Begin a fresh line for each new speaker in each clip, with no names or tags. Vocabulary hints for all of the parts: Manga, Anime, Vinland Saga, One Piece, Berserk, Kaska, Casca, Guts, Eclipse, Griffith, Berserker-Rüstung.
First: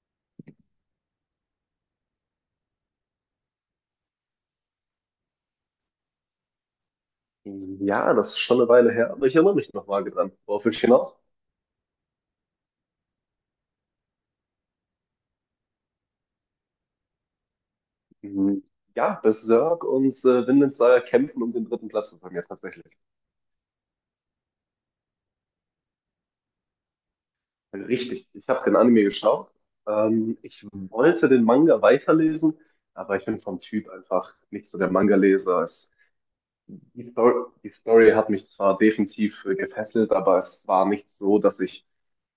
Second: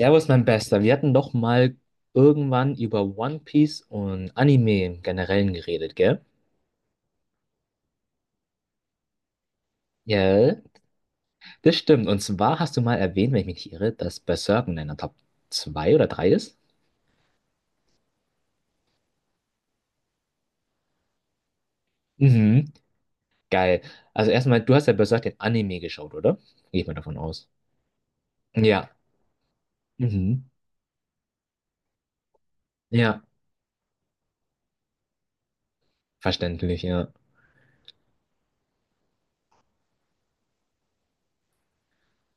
Servus, mein Bester. Wir hatten doch mal irgendwann über One Piece und Anime im Generellen geredet, gell?
Ja, das ist schon eine Weile her, aber ich erinnere mich noch vage dran.
Ja,
Worauf will ich hinaus?
das stimmt. Und zwar hast du mal erwähnt, wenn ich mich nicht irre, dass Berserk in deiner Top 2 oder drei ist.
Mhm. Ja, Berserk und Vinland Saga kämpfen um den dritten Platz bei mir
Mhm.
tatsächlich.
Geil. Also erstmal, du hast ja Berserk den Anime geschaut, oder? Gehe ich mal davon aus.
Richtig, ich habe den
Ja.
Anime geschaut.
Mhm.
Ich wollte den Manga weiterlesen, aber
Ja.
ich bin vom Typ einfach nicht so der Manga-Leser. Es-
Verständlich,
Die
ja.
Story, die Story hat mich zwar definitiv gefesselt, aber es war nicht so, dass ich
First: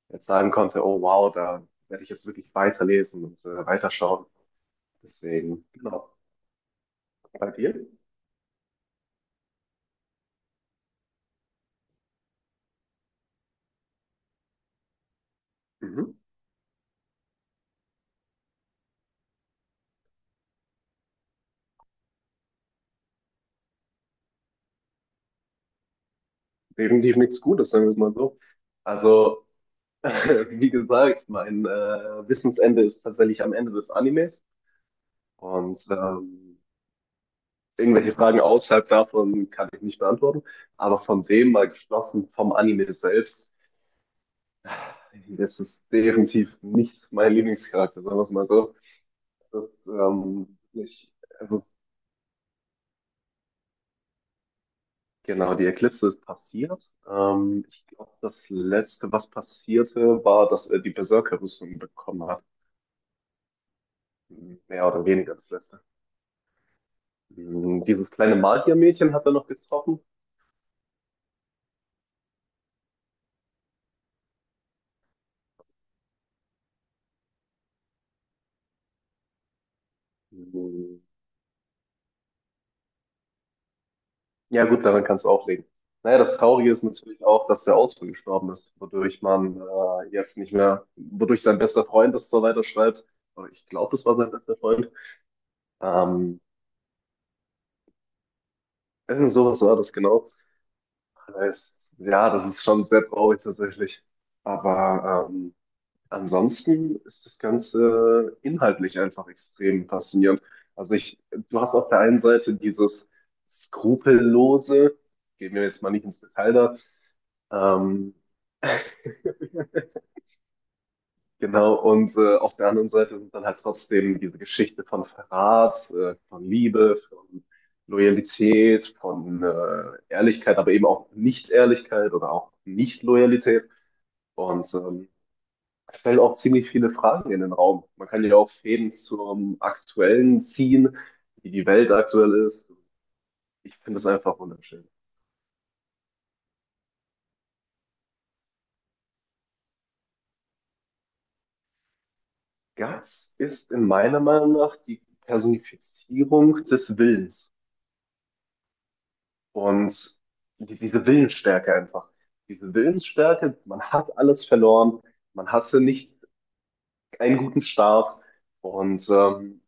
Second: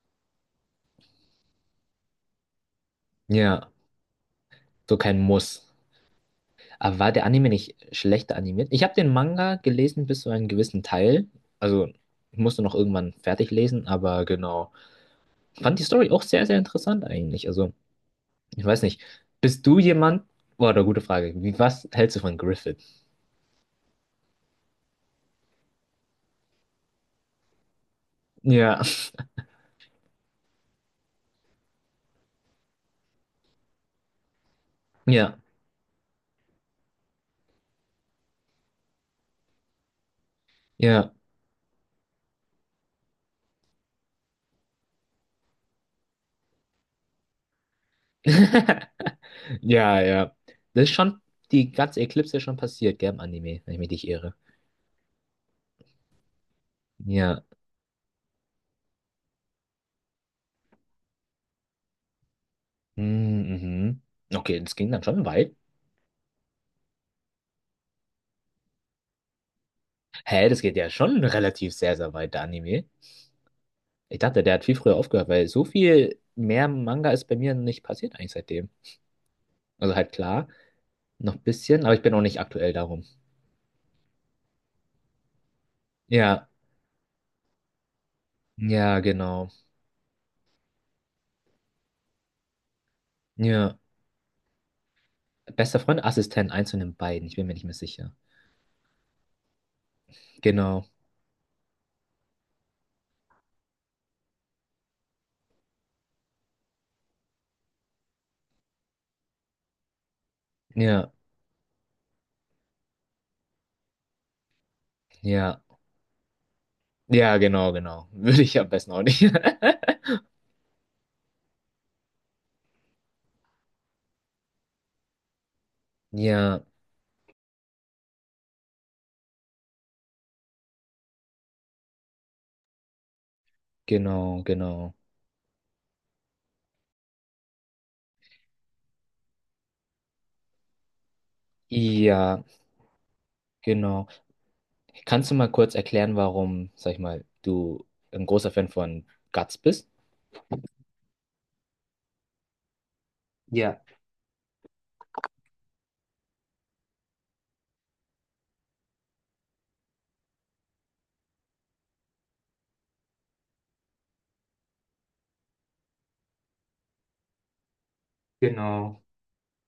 jetzt sagen konnte, oh wow, da werde ich jetzt wirklich weiterlesen und
Ja.
weiterschauen.
So kein
Deswegen,
Muss.
genau.
Aber war der Anime
Bei
nicht
dir?
schlechter animiert? Ich habe den Manga gelesen bis zu einem gewissen Teil. Also, ich musste noch irgendwann fertig lesen, aber genau. Fand die Story
Mhm.
auch sehr, sehr interessant eigentlich. Also, ich weiß nicht. Bist du jemand? Boah, eine gute Frage. Wie, was hältst du von Griffith?
Definitiv nichts Gutes, sagen wir es mal so.
Ja,
Also, wie gesagt, mein Wissensende ist tatsächlich am Ende des Animes
ja,
und irgendwelche Fragen außerhalb davon kann ich nicht beantworten. Aber
ja.
von dem mal geschlossen, vom Anime selbst, das ist definitiv nicht mein Lieblingscharakter, sagen wir es mal so. Das,
Ja, ja. Das ist
ich,
schon,
es
die
ist,
ganze Eclipse ist schon passiert, gell, im Anime, wenn ich mich nicht irre.
Genau, die Eclipse ist passiert.
Ja.
Ich glaube, das Letzte, was passierte, war, dass er die Berserker-Rüstung bekommen hat.
Mm, mhm. Okay, das
Mehr
ging dann
oder
schon
weniger das
weit.
Beste. Dieses kleine Magiermädchen hat er noch getroffen.
Hä, das geht ja schon relativ sehr, sehr weit, der Anime. Ich dachte, der hat viel früher aufgehört, weil so viel mehr Manga ist bei mir nicht passiert eigentlich seitdem. Also halt klar,
Hm.
noch ein bisschen, aber ich bin auch nicht aktuell darum.
Ja gut, daran kannst du auch legen. Naja, das
Ja,
Traurige ist natürlich auch, dass der Autor gestorben ist,
ja,
wodurch
genau.
man jetzt nicht mehr, wodurch sein bester Freund das zwar weiterschreibt, aber ich
Ja,
glaube, das war sein bester Freund.
bester Freund,
Ähm,
Assistent, eins von den beiden, ich bin mir nicht mehr sicher.
irgend sowas war das genau.
Genau,
Das heißt, ja, das ist schon sehr traurig tatsächlich. Aber ansonsten ist das Ganze inhaltlich einfach extrem faszinierend. Also
ja,
ich, du hast auf der einen Seite dieses Skrupellose, gehen
ja,
wir jetzt mal nicht ins Detail da,
ja, genau, genau.
ähm,
Würde ich am besten auch nicht.
genau, und auf der anderen Seite sind dann halt trotzdem diese Geschichte von Verrat, von
Ja,
Liebe, von Loyalität, von Ehrlichkeit, aber eben auch Nicht-Ehrlichkeit oder auch Nicht-Loyalität.
genau,
Und
genau.
stelle auch ziemlich viele Fragen in den Raum. Man kann ja auch Fäden zum Aktuellen ziehen, wie die Welt aktuell
Ja,
ist. Ich finde es
genau.
einfach wunderschön.
Kannst du mal kurz erklären, warum, sag ich mal, du ein großer Fan von Guts bist?
Guts ist
Ja,
in meiner Meinung nach die Personifizierung des Willens und diese Willensstärke einfach. Diese Willensstärke, man hat alles verloren, man hatte nicht einen guten Start
genau.
und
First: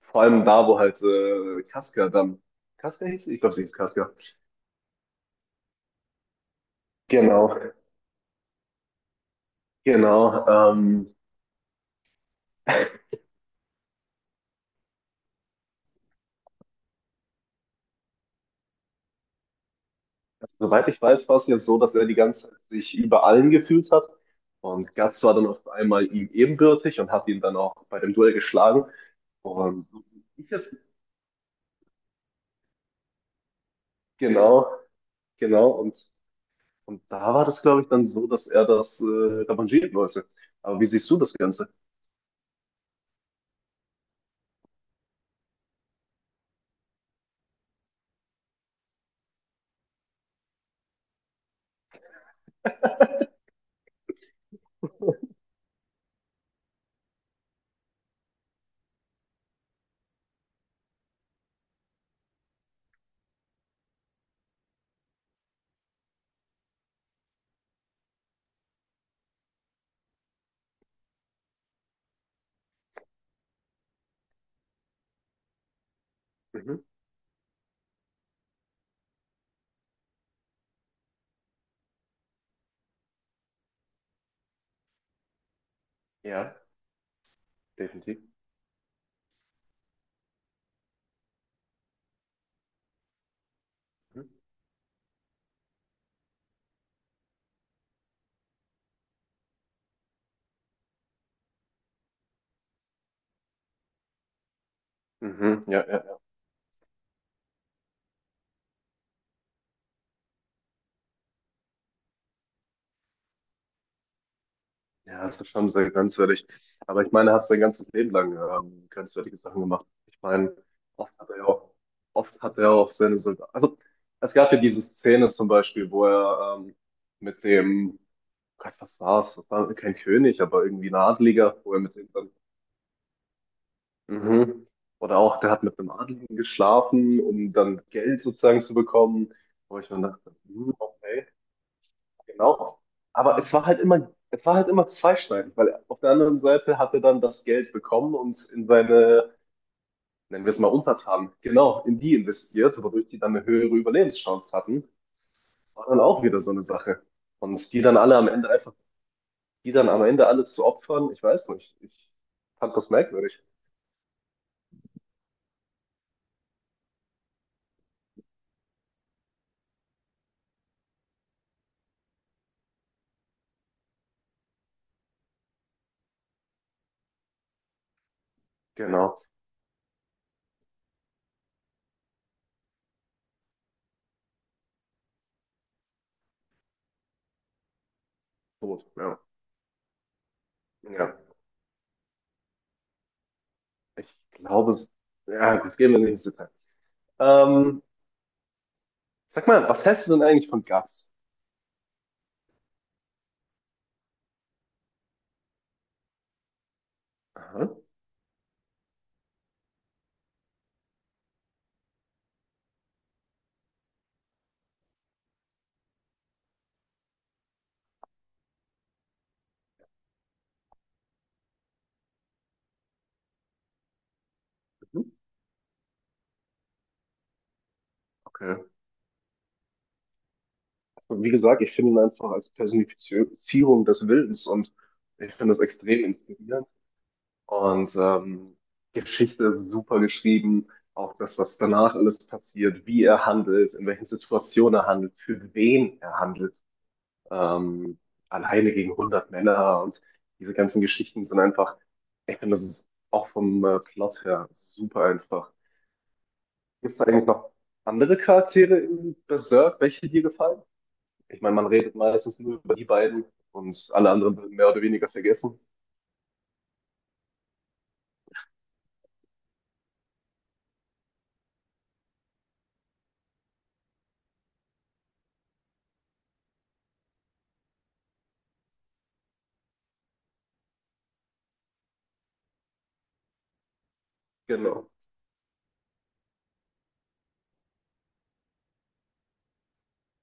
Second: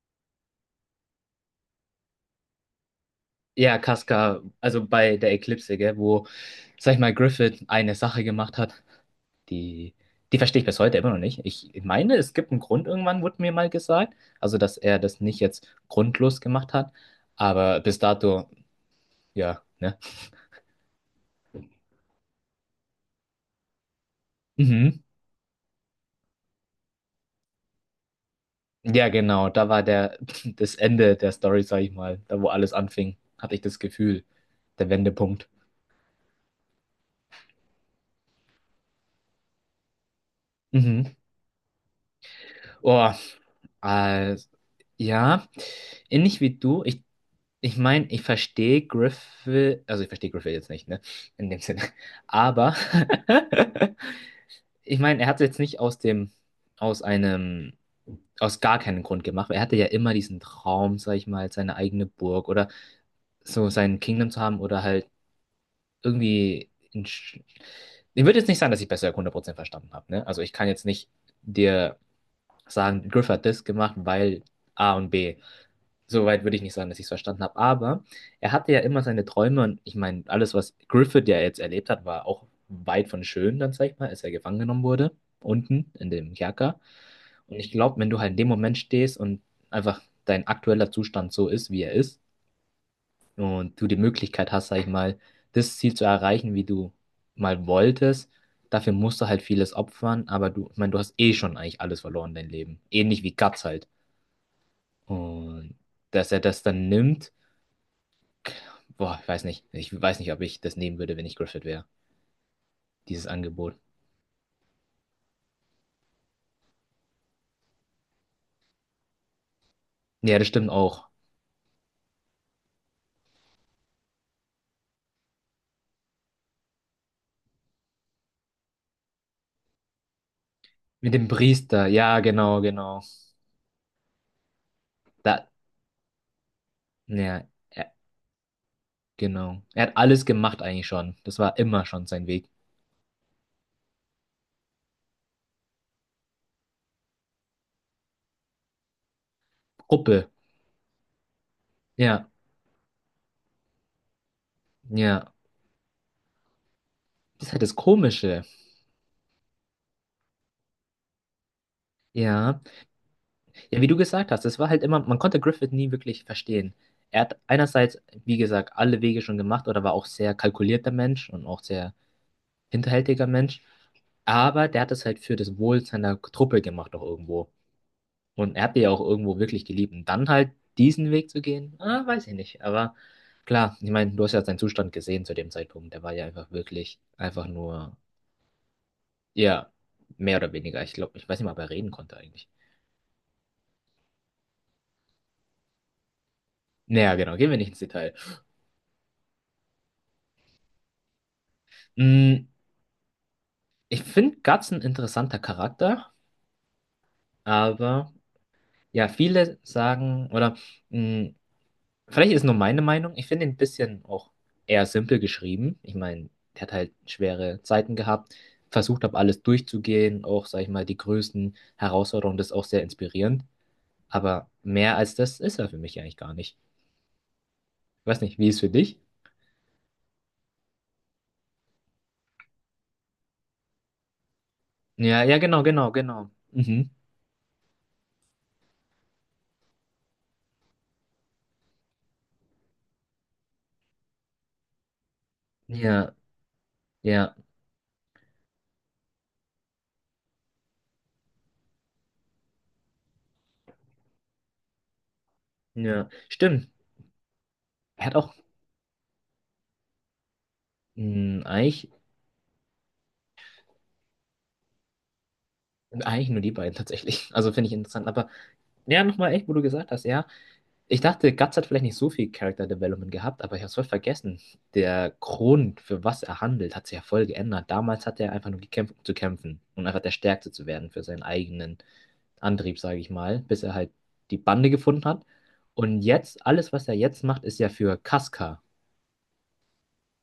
vor allem da, wo halt Kaska dann, Kaska hieß, sie? Ich glaube, sie hieß
Ja,
Kaska.
Casca, also bei der Eklipse, gell, wo, sag ich mal,
Genau,
Griffith eine Sache gemacht hat, die, die
genau.
verstehe ich bis heute immer noch nicht. Ich meine, es gibt einen Grund, irgendwann wurde mir mal gesagt, also dass er das nicht jetzt grundlos gemacht hat, aber bis dato, ja, ne?
Also, soweit ich weiß, war es jetzt so, dass er die ganze Zeit sich über allen gefühlt hat. Und
Mhm.
Guts war dann auf einmal ihm ebenbürtig und hat ihn dann auch bei dem Duell geschlagen.
Ja, genau, da
Und
war
so
der,
wie ich
das
es,
Ende der Story, sag ich mal, da wo alles anfing, hatte ich das Gefühl,
genau,
der Wendepunkt.
genau. Und da war das, glaube ich, dann so, dass er das revanchieren wollte. Aber wie siehst
Mhm.
du das Ganze?
Oh, äh, ja, ähnlich wie du. Ich meine, ich verstehe Griffith, also ich verstehe Griffith jetzt nicht, ne? In dem Sinne. Aber ich meine, er hat es jetzt nicht aus dem, aus einem, aus gar keinem Grund gemacht. Er hatte ja immer diesen Traum, sag ich mal, seine eigene Burg oder so sein Kingdom zu haben oder halt irgendwie. Ich würde jetzt nicht sagen, dass ich besser 100% verstanden habe, ne? Also ich kann jetzt nicht dir sagen, Griffith hat das gemacht, weil A und B. Soweit würde ich nicht
Mhm.
sagen, dass ich es verstanden habe. Aber er hatte ja immer seine Träume und ich meine, alles, was Griffith ja jetzt erlebt hat, war auch weit von schön, dann sag ich mal, als er gefangen genommen wurde, unten in dem
Ja,
Kerker. Und ich glaube, wenn
definitiv.
du halt in dem Moment stehst und einfach dein aktueller Zustand so ist, wie er ist, und du die
Mhm.
Möglichkeit hast, sag ich mal, das Ziel zu erreichen, wie du mal wolltest, dafür musst du halt vieles opfern, aber du, ich meine, du hast eh schon eigentlich alles verloren, dein Leben. Ähnlich wie Guts halt.
Mhm.
Und
Ja, ja.
dass er das dann nimmt. Boah, ich weiß nicht. Ich weiß nicht, ob ich das nehmen würde, wenn ich Griffith wäre. Dieses Angebot.
Ja, das ist schon sehr grenzwertig. Aber ich meine, er hat sein ganzes Leben lang grenzwertige Sachen gemacht. Ich
Ja, das
meine,
stimmt auch.
oft hat er ja auch, oft hat er auch seine Soldaten. Also, es gab ja diese Szene zum Beispiel, wo er mit dem, Gott, was war's? Das war kein König, aber irgendwie ein
Mit dem
Adliger, wo er
Priester.
mit dem
Ja,
dann.
genau, genau.
Mhm. Oder auch,
Da,
der hat mit einem Adligen geschlafen,
ja,
um dann
ja,
Geld sozusagen zu bekommen.
genau.
Wo
Er
ich
hat
mir
alles
dachte,
gemacht
hm,
eigentlich schon.
okay.
Das war immer schon sein Weg.
Genau. Aber es war halt immer zweischneidend, weil auf der anderen Seite hat er dann das Geld bekommen und in seine,
Gruppe.
nennen wir es mal Untertanen, genau, in die
Ja,
investiert, wodurch die dann eine höhere Überlebenschance hatten.
ja.
War dann auch wieder so eine Sache.
Das ist halt
Und
das Komische.
Die dann am Ende alle zu opfern, ich weiß nicht. Ich
Ja.
fand das merkwürdig.
Ja, wie du gesagt hast, das war halt immer, man konnte Griffith nie wirklich verstehen. Er hat einerseits, wie gesagt, alle Wege schon gemacht oder war auch sehr kalkulierter Mensch und auch sehr hinterhältiger Mensch, aber der hat es halt für das Wohl seiner Truppe gemacht auch irgendwo. Und er hat die ja auch
Genau.
irgendwo wirklich geliebt. Und dann halt diesen Weg zu gehen, ah, weiß ich nicht. Aber klar, ich meine, du hast ja seinen Zustand gesehen zu dem Zeitpunkt. Der war ja einfach wirklich, einfach nur,
Tot, ja.
ja, mehr oder weniger. Ich glaube,
Ja.
ich weiß nicht mal, ob er reden konnte eigentlich.
Ich glaube es. Ja, gut, gehen wir nicht ins Detail.
Naja, genau, gehen wir nicht ins
Ähm,
Detail.
sag mal, was hältst du denn eigentlich von Guts?
Mm, Ich finde Guts ein interessanter Charakter,
Aha.
aber ja, viele sagen, oder mm, Vielleicht ist nur meine Meinung. Ich finde ihn ein bisschen auch eher simpel geschrieben. Ich meine, der hat halt schwere Zeiten gehabt, versucht habe, alles durchzugehen, auch, sag ich mal, die größten Herausforderungen, das ist auch sehr inspirierend. Aber mehr
Mhm.
als das ist er für mich eigentlich gar nicht. Ich weiß nicht, wie ist es
Okay.
für dich?
Und wie gesagt, ich finde ihn einfach als Personifizierung des Wildens und
Ja,
ich
ja,
finde das
genau, genau,
extrem
genau.
inspirierend.
Mhm.
Und Geschichte ist super geschrieben, auch das, was danach alles passiert, wie er handelt, in welchen Situationen er handelt, für wen
Ja,
er handelt,
ja,
ähm, alleine gegen 100 Männer und diese ganzen Geschichten sind einfach, ich finde, das ist auch vom Plot her super einfach.
ja. Stimmt.
Gibt es da eigentlich noch
Er hat
andere
auch
Charaktere in Berserk, welche dir gefallen? Ich
mh,
meine, man
eigentlich,
redet meistens nur über die beiden und alle anderen werden mehr oder weniger vergessen.
eigentlich nur die beiden tatsächlich. Also finde ich interessant. Aber ja, nochmal echt, wo du gesagt hast, ja. Ich dachte, Guts hat vielleicht nicht so viel Character Development gehabt, aber ich habe es voll vergessen. Der Grund, für was er handelt, hat sich ja voll geändert. Damals hat er einfach nur gekämpft, um zu kämpfen und einfach der Stärkste zu werden für seinen eigenen Antrieb, sage ich mal, bis er halt die Bande
Genau.
gefunden hat. Und jetzt, alles, was er jetzt macht, ist ja für Casca.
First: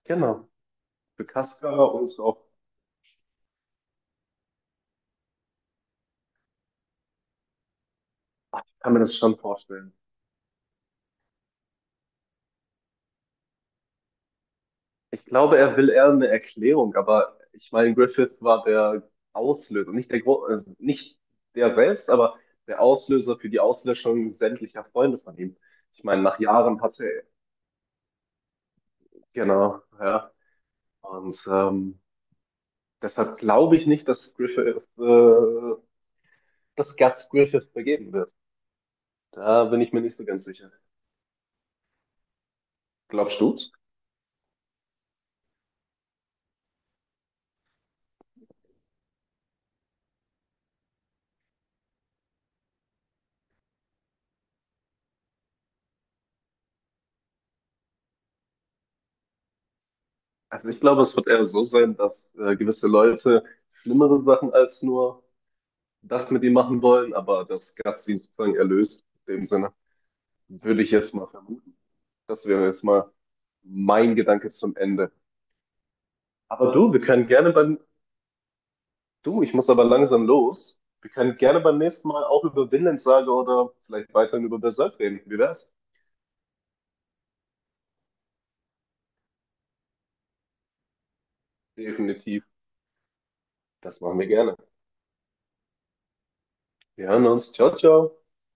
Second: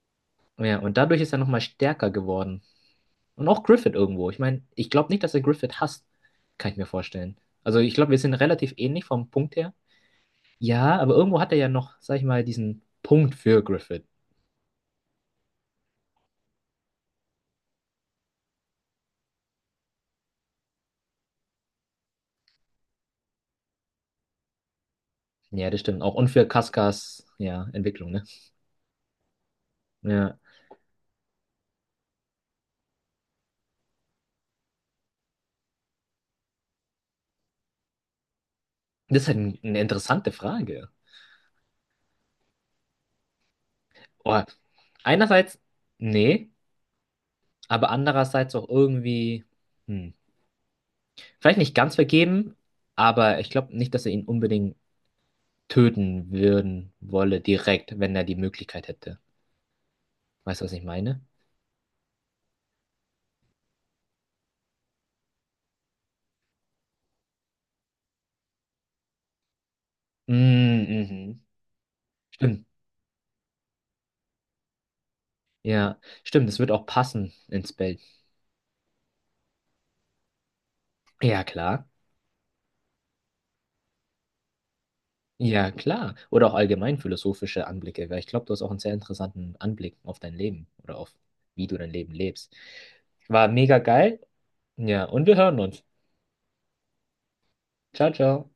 Genau.
Ja, und dadurch
Für
ist er nochmal
Kaska
stärker
und auch,
geworden. Und auch Griffith irgendwo. Ich meine, ich glaube nicht, dass er Griffith hasst, kann ich mir vorstellen. Also ich glaube, wir sind
ach,
relativ
ich kann mir
ähnlich
das
vom
schon
Punkt her.
vorstellen.
Ja, aber irgendwo hat er ja noch, sag ich mal, diesen Punkt für Griffith.
Ich glaube, er will eher eine Erklärung, aber ich meine, Griffith war der Auslöser, nicht der, Gro also nicht der selbst, aber der Auslöser für die Auslöschung sämtlicher Freunde von ihm.
Ja, das stimmt
Ich
auch.
meine,
Und
nach
für
Jahren hatte er,
Kaskas, ja, Entwicklung, ne?
genau, ja.
Ja.
Und deshalb glaube ich nicht, dass Guts Griffith vergeben wird.
Das ist halt ein,
Da
eine
bin ich mir nicht so
interessante
ganz sicher.
Frage.
Glaubst du's?
Oh, einerseits, nee, aber andererseits auch irgendwie, hm, vielleicht nicht ganz vergeben, aber ich glaube nicht, dass er ihn unbedingt töten würden wolle, direkt, wenn er die Möglichkeit hätte. Weißt du,
Also
was
ich
ich
glaube, es
meine?
wird eher so sein, dass gewisse Leute schlimmere Sachen als nur das mit ihm machen wollen, aber dass Gott sie sozusagen erlöst. In dem Sinne würde
Mm,
ich jetzt mal
mhm.
vermuten. Das wäre
Stimmt.
jetzt mal mein Gedanke zum Ende.
Ja, stimmt, das
Aber
wird auch
du, wir können
passen
gerne
ins
beim,
Bild.
du, ich muss aber langsam los. Wir können
Ja,
gerne beim
klar.
nächsten Mal auch über Vinland-Saga oder vielleicht weiterhin über Berserk reden. Wie wär's?
Ja, klar. Oder auch allgemein philosophische Anblicke, weil ich glaube, du hast auch einen sehr interessanten Anblick auf dein Leben oder auf wie du dein Leben
Definitiv.
lebst. War mega
Das
geil.
machen wir gerne.
Ja, und wir hören uns.
Wir hören uns. Ciao,
Ciao,
ciao.
ciao.